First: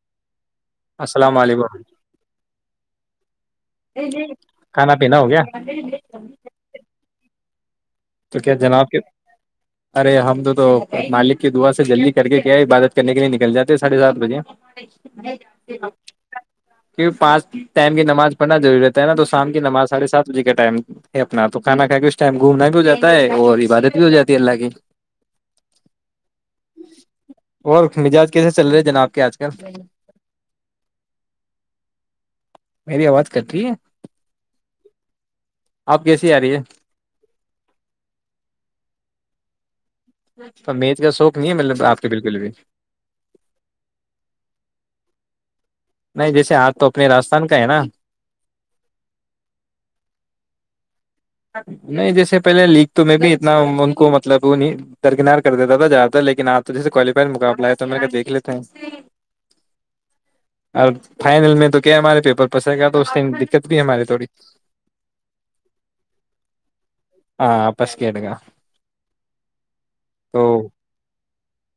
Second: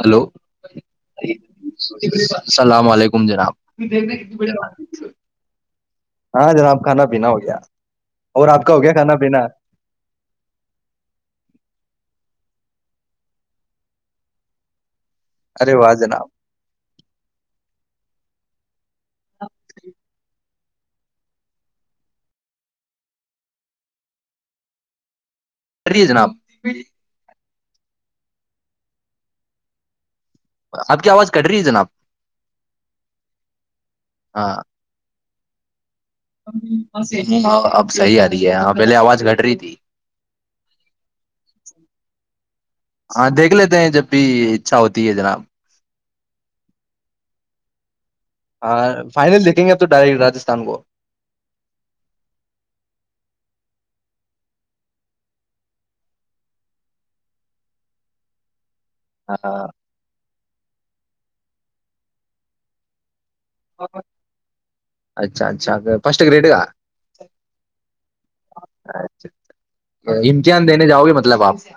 Hello السلام علیکم السلام علیکم جناب کھانا دیکنےنیہ پینا ہو گیا ہاں جناب کھانا پینا ہو گیا تو اور کیا آپ کا ہو جناب گیا کے کھانا پینا ارے ہم تو تو مالک کی دعا سے جلدی کر کے کیا عبادت کرنے کے لیے نکل جاتے ساڑھے سات بجے ارے واہ جناب کی پانچ ٹائم کی نماز پڑنا روری رہتا ہےا تو شام کی نمازاڑے سات بجے کا ٹائم ہے اپنا تو کھا کھا کے اس ٹائم گھومنا بھی ہو جاتا ہے اور عبادت بھی ہو جاتی ہے اللہگ ا ہے جناب اور مجاج کیسے چل رہے جناب کے آج کل آپ کی آواز کٹ رہی ہے جناب میری آواز کر رہی ہے آپ کیسی آ رہی ہے اں اب صحی آ رہی ہے ہ پہلے آواز گٹ رہی تھی جی ا میت کا شوق نہیں ہے مطلب آپ کے بالکل بھی ہاں دیکھ لیتے ہیں جب بھی اچھا ہوتی ہے جناب نہیں جیسے آج تو اپنے راجستھان کا ہے نا ہاں فائنل دیکھیں گے آ تو ڈائریکٹ راستھان کو نہیں جیسے پہلے لیگ تو میں بھی اتنا ان کو مطلب وہ درکنار کر دیتا تھا جیاد تھا لیکن آپ تو جیسے کوالیفائ مقابلہ ہے تو میرے دیکھ لیتے ہیں ہاں اور فائنل میں تو کیا ہمارے پیپر پسر گا تو کت بھی ہماری تھوڑی فسٹ گریٹ گ ہاں بس کیٹ کا اچ امتحان دینے جاؤ گے مطلب آپ ج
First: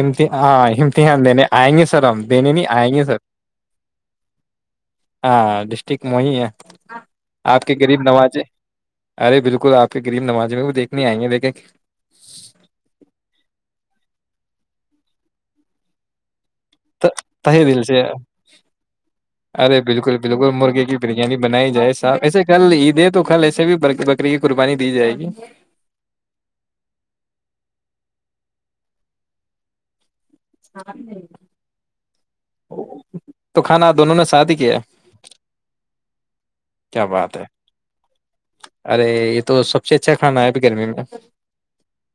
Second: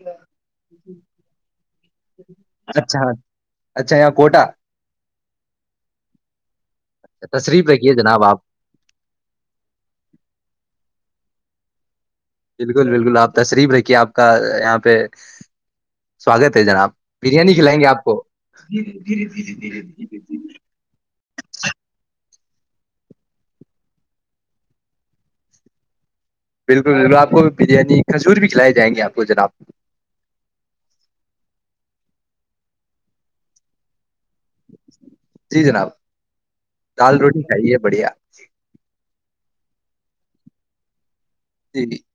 امتحان ہاں امتحان دینے آئیں گے سر ہم دینے نہیں آئیں اچھا گے سر اچھا یہاں کوٹا ہاں ڈسٹک موئییا آپ تشریف کے رکھیے غریب جناب آپ نمازے ارے بالکل آپ کے غریب نماز میں وہ دیکھ کتنی آئی ہے دیکھیں کہ بالکل بالکل آپ تصریف رکھیے آپ کا یہاں پہ سواگت ہے جناب تہ بریانی کھلائیں دل گے سے آپ کو ارے بالکل بالکل مرغے کی بریانی بنائی جائے سا ایسا کل عید ہے تو کل ایسے بھی بکری کی قربانی دی جائے گی بالکل بالکل آپ کو بریانی کھجور بھی کھلائی جائیں گے آپ کو جناب تو کھانا دونوں نے ساد کیایا جی جناب دال روٹی کھائیے بڑھیا پ اچھا کھانا ہے ابھی گرمی میں جیب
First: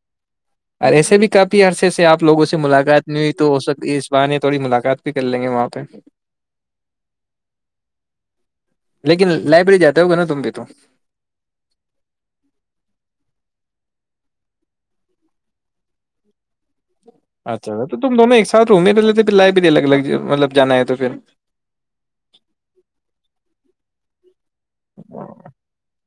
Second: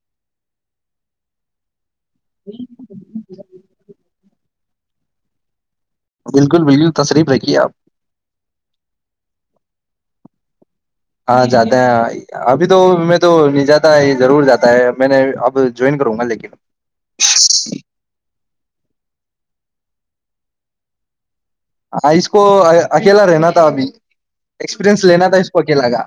اور ایسے بھی کافی عرصے آپ لگوں سے ملاقات نہیں ہوئی تو ہو سک اس بے تھوڑی ملاقات بھی کر لیں گے وہاں پہ بالکل بالکل تصریف رکھیے آپ لیکن لائبریری جاتا ہوگا نا تم بھی تو ہاں جاتے ہیںاں ابھی تو میں تو نہیں جاتا ہے ضرور جاتا ہے میں نے اب جوائن کروں گا لیکن اچھا تو تم دونوں ایک ساتھ رومے پہے تو پھر لائی بھی الگ الگ مطلب جانا ہے تو پھر ہاں اس کو اکیلا رہنا تھا ابھی ایکسپیرئنس لینا تھا اس کو اکیلا کا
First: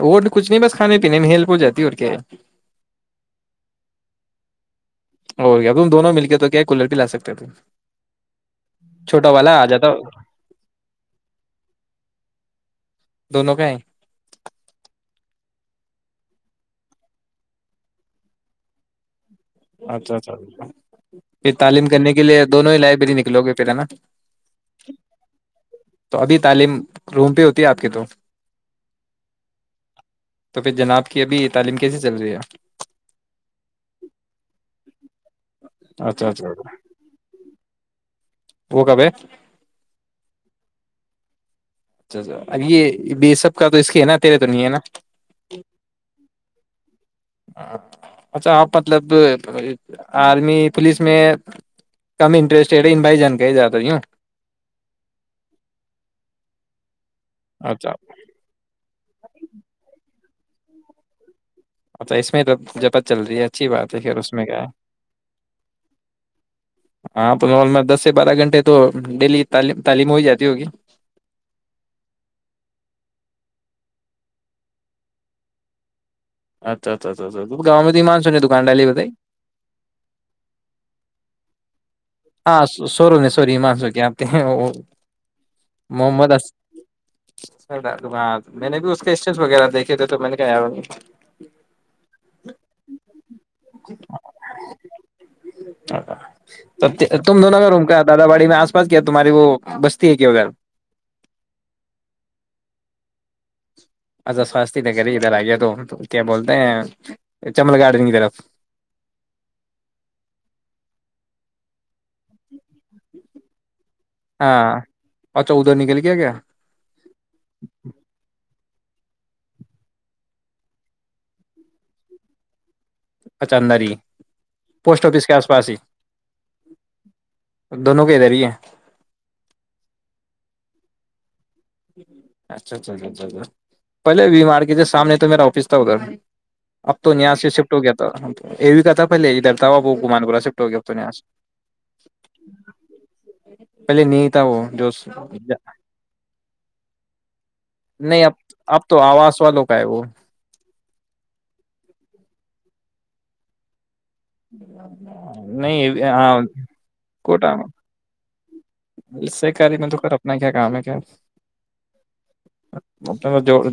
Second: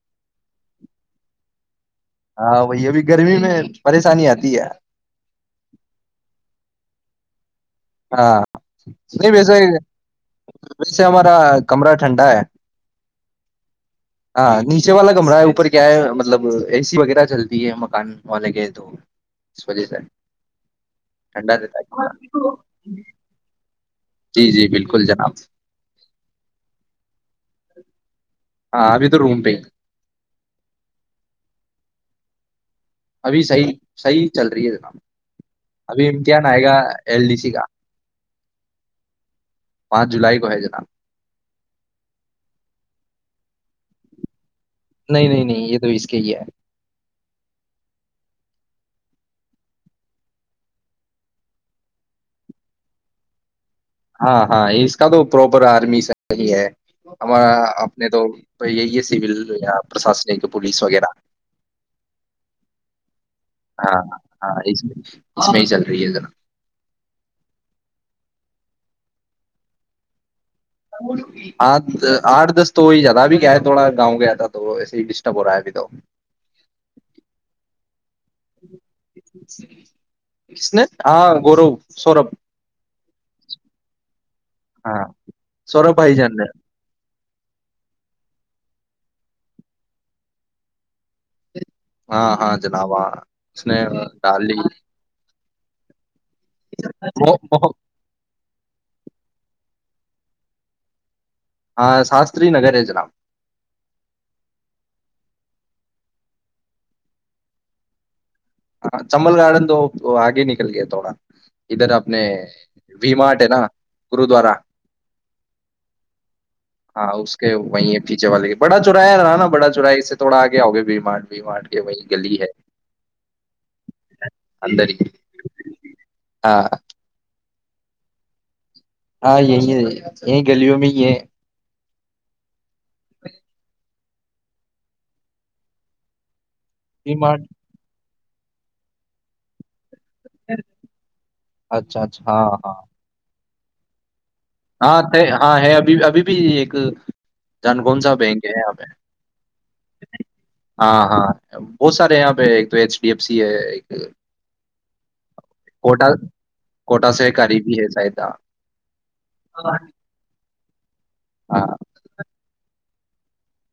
وہ تو کچھ نہیں بس کھانے پینے میں ہیلپ ہو جاتی اور کیا ہے ہاں وہی ابھی گرمی میں پریشانی آتی ہے اور کیا تم دونوں مل کے تو کیا کولر بھی لا ا دن ہاں چھوٹا نہیں ویسے والا جاتا ویسے ہمارا کمرہ ٹھنڈا ہے دونوں کا ہے ہاں نیچے والا کمرا ہے اوپر کیا ہے مطلب اے سی وغیرہ چلتی ہے مکان والے کے تو اس وجہ سے اچھا اچھا پھر ٹھنڈا رہتا تعلیم کرنے کے لیے ہے دونوں لائبریری نکلو گ پہل نا جی جی بالکل جناب تو ابھی تعلیم روم پہ ہوتی ہے آپ کے تو ہاں ابھی تو روم پہ ہی تو پھر جناب کی ابھی تعلیم کیسے چل رہی ہے ابھی صیح صحیح چل رہی ہے جناب ابھی اچھا امتحان اچھا آئے گا ایل ڈی سی کا وہ کب ج [unintelligible] اچھا اچا یہ سب کا تو اس کے نا تیرے تو نہیں ہے نا نہیں نہیں نہیں یہ تو اس کے ہی ہے اچھا آپ مطلب آرمی پولیس میں کم انٹرسٹڈ ان بھائی جان کے زیادہ یوں ہاں ہاں اس کا تو پراپر آرمی سحی ہے ہمار اچھا اپنے تو یہی س پرشاسنی پلیس وغیرہ اچھا اس میں جپت چل رہی ہے اچھی بات ہے ہاں پھر اس میں ہاں کیا ہے اس میں اس میں ہی چل رہی ہے ذرا ہاں تو ن میں دس سے بارہ گھنٹے تو ڈیلی تعم تعلیم ہو جاتی ہوگی آٹھ آٹھ دس تو ہوی زدہ ابھی کیا ہے تھوڑا گاؤں گیا تھا تو وہ ویسے ہی ڈسٹرب ہو رہا ہے ابھی تو اچھا اچھا اچھا تو گاں میں ہیی کس نے ہاں گورو سوربھ ہاں سوورو نہیں سووری منسو کیا آپتے ہیں ہاں سوربھ بھائی محمد جان نے میں نے بھی اس کے اسٹ وغیرہ دیکھے تھے تو میں نے کہ ہاں ہاں جناباں اس ڈالی تم دونوںگر مو- روم کا دادا باڑی میں آس پس کیا تمہاری وہ ب کیا ہوغ ہاں شاستری نگر ہے جلام اچھا سواستی نگر ہی ادھر آ گیا تو کیا بولتے ہیں چمل گارڈن کی طرف ہاں چمبل گارڈن تو آگے نکل گیا تھوڑا ادھر اپ نے وما ہے نا گرودوارا ہاں اچھا ادھر نکل گیا کیا ہاں اس کے وہیں ہے پیچھے والے کے بڑا چورایا ہے رہا نا بڑا چورایا اس سے تھوڑا آگے ہوؤگے بی مارٹ و مارٹ کے وہی گلی ہے اچاندر ہی اندر پوسٹ ہی آفس کے آس پاس ہی ہاں دونوں کے ادھر ہی ہیں ہاں یہی ہے یہیں گلیوں میں ہی ہے اچھا اچھا دہ پہلے وی مارکیٹ سے سامنے تو میرا آفس تھا ادھر اب تو وی یہاں مارٹ سے شفٹ ہو گیا تھا تو ا بھی کرتا پہلے درتاا بہ امان کوور شفٹ ہوگیات ن یہ اچھا اچھا ہاں ہاں پہلے نی ہاں ہاں ہے ابھی ابھی بھی ہاں نہیں اب اب تو آواز والو کا ہے وہ ہاں ہاں بہت سارے یہاں پہ ایک تو ایچ ڈی ایف سی ہے ایک نہیں کوٹا ہاں کوٹا سے قریبی ہے سایدہ سے کاری میں تو کر اپنا کیا کام ہے کیا ہاں، [inaudible]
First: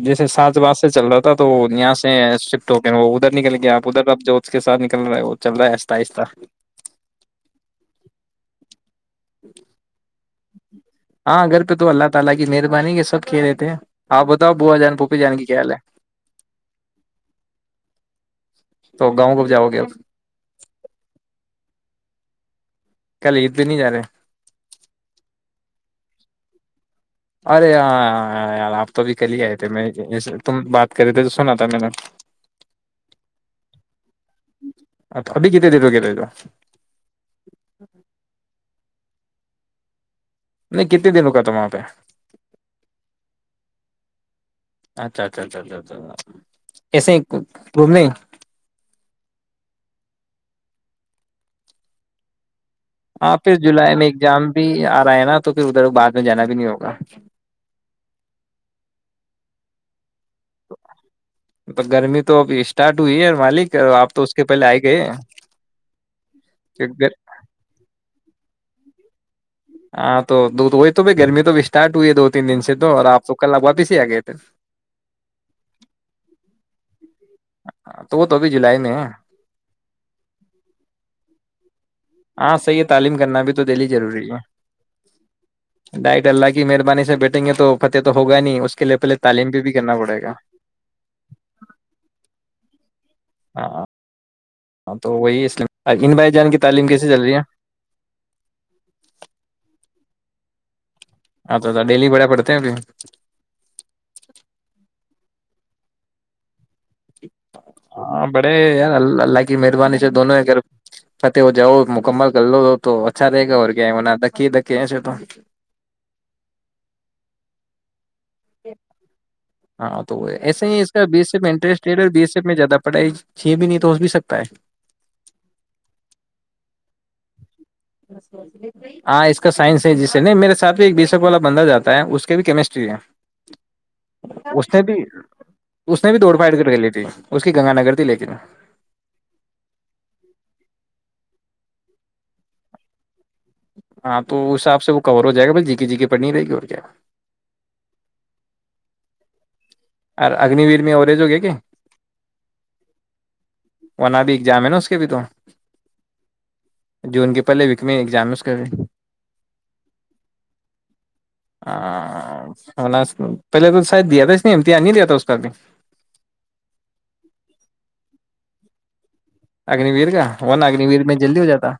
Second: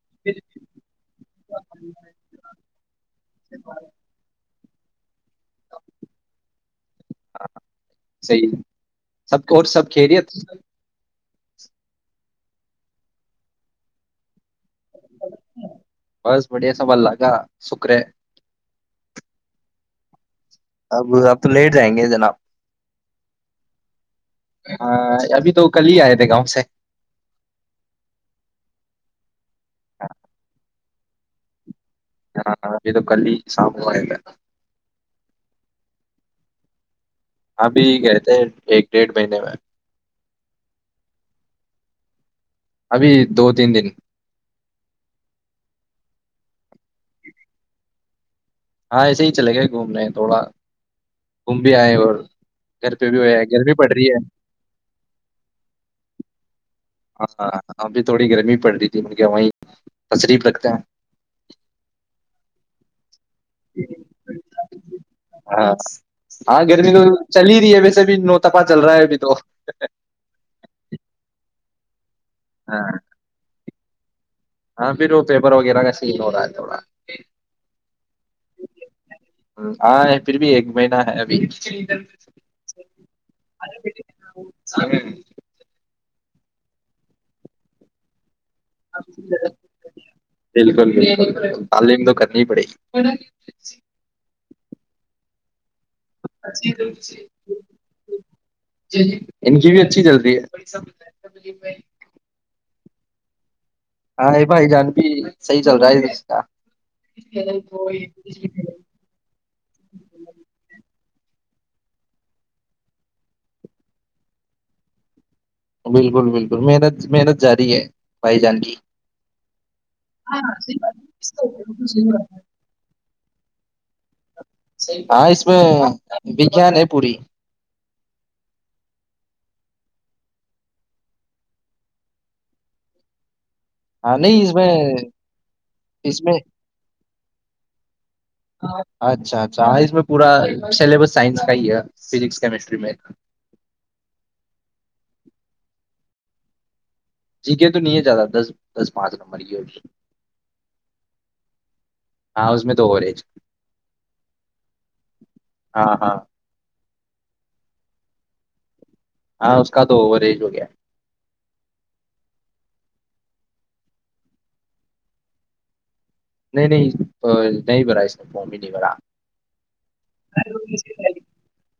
جیسے سات باز سے چل رہا تھا تو یہاں سے شفٹ ہو گئے وہ ادھر نکل گیا آپ ادھر اب جو اس کے ساتھ نکل رہا ہے وہ چل رہا ہے آہستہ آہستہ صحیح سب اور سب کھی رہی ہے [inaudible] ہاں گھر پہ تو اللہ تعالی کی مہربانی یہ سب کہہ رہے تھے آپ بتاؤ بو جان پھوپھی جان کی کیا حل ہے بس بڑھیا سب اللہ کا شکر ہے تو گاؤں کو بھی جاؤ گے اب آب تو لیٹ جائیں گے جناب کل عید پہ نہیں جا رہے ہ ابھی تو کل ہی آئے تھے گاؤں سے ارے ہاں آپ تو بھی کل ی آئی میں تم بات کرے تو سنا تھا میں ہاں ابھی تو کل ہی شام کو آئے تھے ا ابھی کتتے دی توو گ ت تو ابھی کہتے ہیں ایک ڈیڑھ مہینے میں نہیں کتنے دنوں کا تھا وہاں پہ ابھی دو تین دن اچھا اچھا اچھا اچھچ کیسے گھومنے ہاں ایسے ہی چلے گئے گھومنے تھوڑا گوم بھی آئے اور گھر پہ بھی ہاں ہویا پھر گرمی پڑ جولائی میں رہی ہے ایگزام بھی آ رہا ہے نا تو پھر ادھر بعد میں جانا بھی نہیں ہوگا ہاں ابھی تھوڑی گرمی پڑ رہی تھی کہ وہیں تشریف رکھتے ہیں تو گرمی تو اب تو یہ مالک آپ تو اس کے پہلے آئے گئے ہاں سے بھی نوتپا چل رہا ہے ابھی تو ہاں تو دودھ وہی تو ب گرمی تو بھی ٹ تین دن سے ہاں تو اور آپ کل آ بات ہی جی آگے یہ تو ہاں پھر وہ پیپر وغیرہ کا سین ہو رہا ہے تھوڑا تو وہ تو ابھی جولائی میں ہے آاں ہے پھر بھی ایک مہینہ ہے ابھی ہاں صحیح ہے تعلیم کرنا بھی تو دہلی ضروری ہے ڈائٹ ڈلہ کی مہربانی سے بیٹھیں گے تو فتح تو ہوگا نہیں اس کے لیے پہلے تعلیم پہ بھی کرنا پڑے گا بالکل بالکل تعلیم تو کرنی ہی پڑے گی ہاں ہاں تو وہی اس لیے ان بھائی جان کی تعلیم کیسے چل رہی ہے کی اچی جلدی ہے اچھ ڈیلی بڑھیا پڑتے ہیں ابھی صحی چل رہا ہے کا ہاں بڑے یار ال اللہ کی مہربانی سے دونوں گھر فات وہ جاؤ مکمل کر لو تو اچھا رہے گا اور کیا م دکی دکے ایسے تو بالکل بالکل محنت محنت جاری ہے پ جان گ ہاں تو ایسے ہی ہے اس کا بیس ایف انٹرسٹ ریڈ ہے بی ایس ایف میں زیادہ پڑے چ بھی نہیں تو ہو بھی سکتا ہے [unintelligible] ہاں اس میں وگان ہے پوری ہاں اس کا سائنس ہے جسے نہیں میرے ساتھ بھی ایک بیے شک والا بندہ جاتا ہے اس کے بھی کیمسٹری ہے ہاں نہیں اس میں نے بھی نے بھی اس میں دوڑ پھاڑ کر کے لی تھی اس کی گنگا نگر تھی لیکن اچھا اچھا ہ اس میں پورا سلیبس سائنس [unintelligible] ہے فزکس کیمسٹری میں ایک [unintelligible] ہاں تو اس حساب سے وہ کور ہو جائے گا بل جی کے جی کے پڑھنی رہے گی اور کیا جیگہ تو نہیں جاتتا دس دس پانچ نم مر گی ہو اور اگنی ویر میں اوریج ہو گئے کہ ہاں اس میں تو اووریج وہنا بھی ایگزام ہے نا اس کے بھی تو ہاں ہاں جون کے پہلے وکمی ایگزامس کر رہی ہاں اس کا تو اوور ایج ہو گیا ہاں پہلے تو شاید دیا تھا [unintelligible] نہیںتی آ نہیں د ہوتا اس کاد بھی [unintelligible] نہیں نہیں نہیں با اس بب دی بورا [unintelligible] اگنیویر کا ورنا اگنیویر میں جلدی ہو جاتا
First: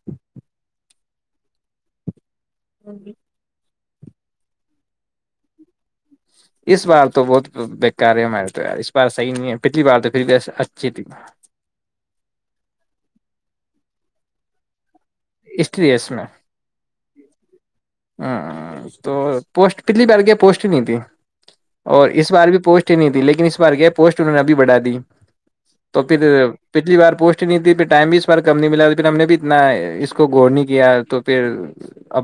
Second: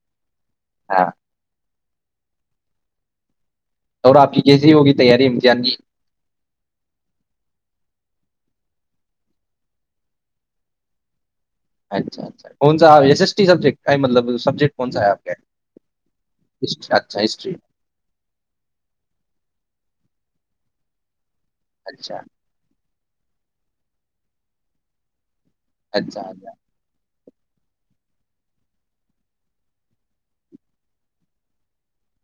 ہاں [unintelligible] ہاں [unintelligible] اور آپ کی کیسی ہوگی تیاری امتحان کی اس بار تو بہت بکار ہے ہمارے تو اس بار صحی نہیں ہے پچھلی بار تو پھر بھی اچھی تھی اچھا اچھا کون سا ایس ایس ٹی سبٹ کا مطلب سبجیکٹ کون سا ہے آپ کے ہسٹری ہ اچھا ہسٹری [unintelligible] ہ تو پوسٹ پچھلی بار گیا پوسٹ ہی نہیں تھی اور اچھا اس بار بھی پوسٹ نہیں تھی لیکن اس بار یہ پوسٹ انہوں نے ابھی بڑا دی [unintelligible] تو پ اچھا اچھا پچلی بار پچ نیتی پھر ٹائم بھی اس بار کم نہیں ملا پھر ہم نے بھی اتنا اس کو ور نہیں کیا تو پھر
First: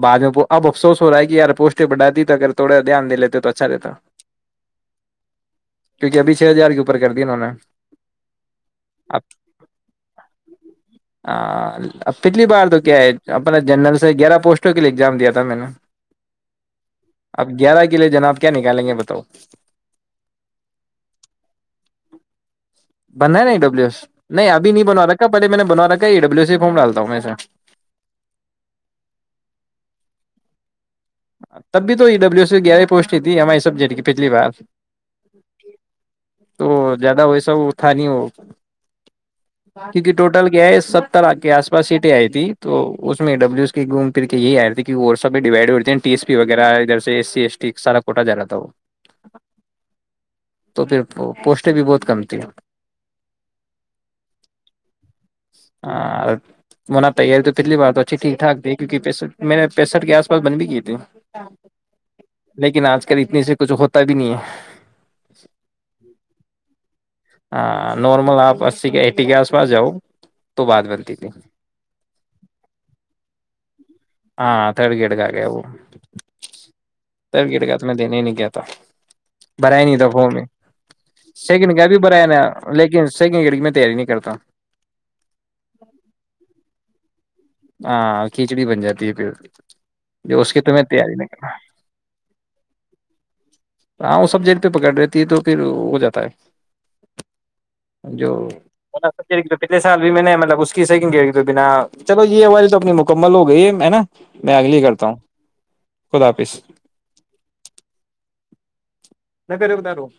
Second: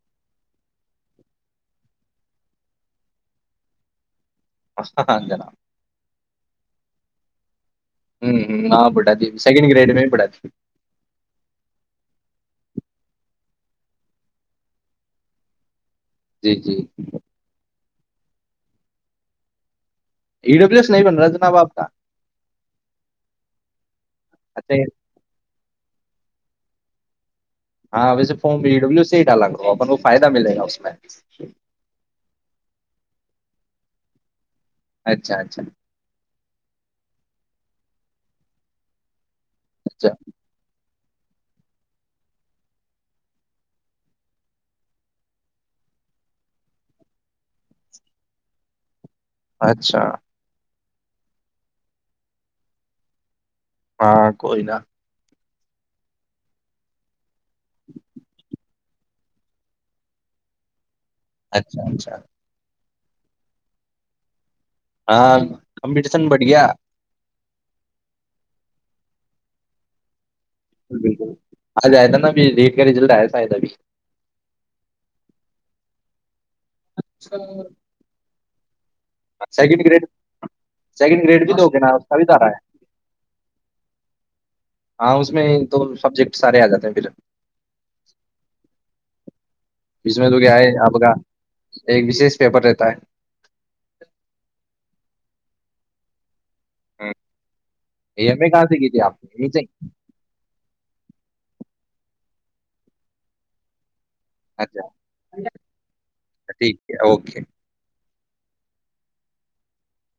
بعد میں [unintelligible] اب افسوس ہو رہا ہے کہ یار پوسٹ بٹات دیی تو اگر تھڑا دھیانے لیتے تو اچھا رہتا [unintelligible] پرستتا جلا [unintelligible] کیونکہ ابھی چھ ہزار کے اوپر کر دی انہوں نے [unintelligible] ہوں ہ ہاں اب پٹھاتی سیکنڈ گریڈ میں ہی پڑھاتی آ، اب پچھلی بار تو کیا ہے اپنا جنرل سے گیارہ پوسٹوں کے لیے ایگزام دیا تھا کتاام نے [unintelligible] جی جی [unintelligible] اب گیارہ کے لیے جناب کیا نکالیں گے بتاؤ [unintelligible] ای ڈبلو ایس نہیں بن رجنا باپ کا بنا ہے نہیں ڈبلو ایس نہیں ابھی اچھا نہیں بناو رکھا پہے میں نے بناو رکھا ڈبو سی فارم ڈالتا ہوں میں سے ہاں ویسے فم بی ڈبلو سے ہی ڈالا اپن کو فائدہ ملے گا اس میں تب بھی تو یہ ڈبلو سی گیہ پوٹ تھی ایم آئی س سب جیٹ کی پچھلی بار اچھا اچھا تو زیادہ ویسا وہ تھا نہیں ہو کیونکہ اچھا ٹوٹل کیا ہے سب کے آس پس سیٹییں آئی تھی تو اس میں ڈبلوس گھوم پھر کے یہ آ رہی تھی کہ وہ سب بھی ڈیوائڈ ہوی ٹی ایس پی وغیرہ ادھر سے ای سی ایس ٹی سارا کوٹا جا رہا تھا وہ اچھا تو پھر پوسٹیں بھی بہت کم تھیں ہاں کوئی ن ہاں وہنا تیاری تو پچھلی بار تو اچھی ٹھیک ٹھاک تھی کیک پسٹھ میں نے پینسٹھ کے آس پاس بن بھی کی تھی تو اچھا اچھا اتنے سے کچھ ہوتا بھی نہیں ہے ہاں ک ن بڑیا ہاں نارمل آپ اسی کے ایٹی کے آس پاس جاؤ تو بات بنتی بالکل تھی آ ج آیا تھا نا اب ریٹ کا رزلٹ آیا تھا آ تھا ابھی ہاں تھرڈ گڈ کا گیا سب گٹ گ تو میں دینے ہی نہیں گیا تھا ک سیکنڈ گڈ سیکنڈ گریڈ بھی دو سیکنڈ گے نا اس کا بھی بھرایا نا سارا ہے لیکن سیکنڈ گیڈ کی میں تیاری نہیں کرتا ہاں اس میں دو سبجیکٹ سارے آ جاتے ہیں پھر ہاں کھچڑی بن جاتی ہے پھر اسچ میں تو جو اس کیا کی ہے تمہیں آپ کا تیاری نہیں کرنا ایک وشیش پیپر رہتا ہے ہاں وہ سب جیل پہ پکڑ رہتی ہے تو پھر ہو جاتا ہے ہے جو یہ میں کہاں سے کی تھی آپ نے یہیں سے؟ پچھلے سال بھی میں نے مطلب اس کی صحی بنا چلو یہ ہووائ تو اپنی مکمل ہو گئی ہے ہے نا میں اگلی اچھا کرتا ہوں خدا اچھا، حافظ ٹھیک ہے اوکے ن کرے ب تاروں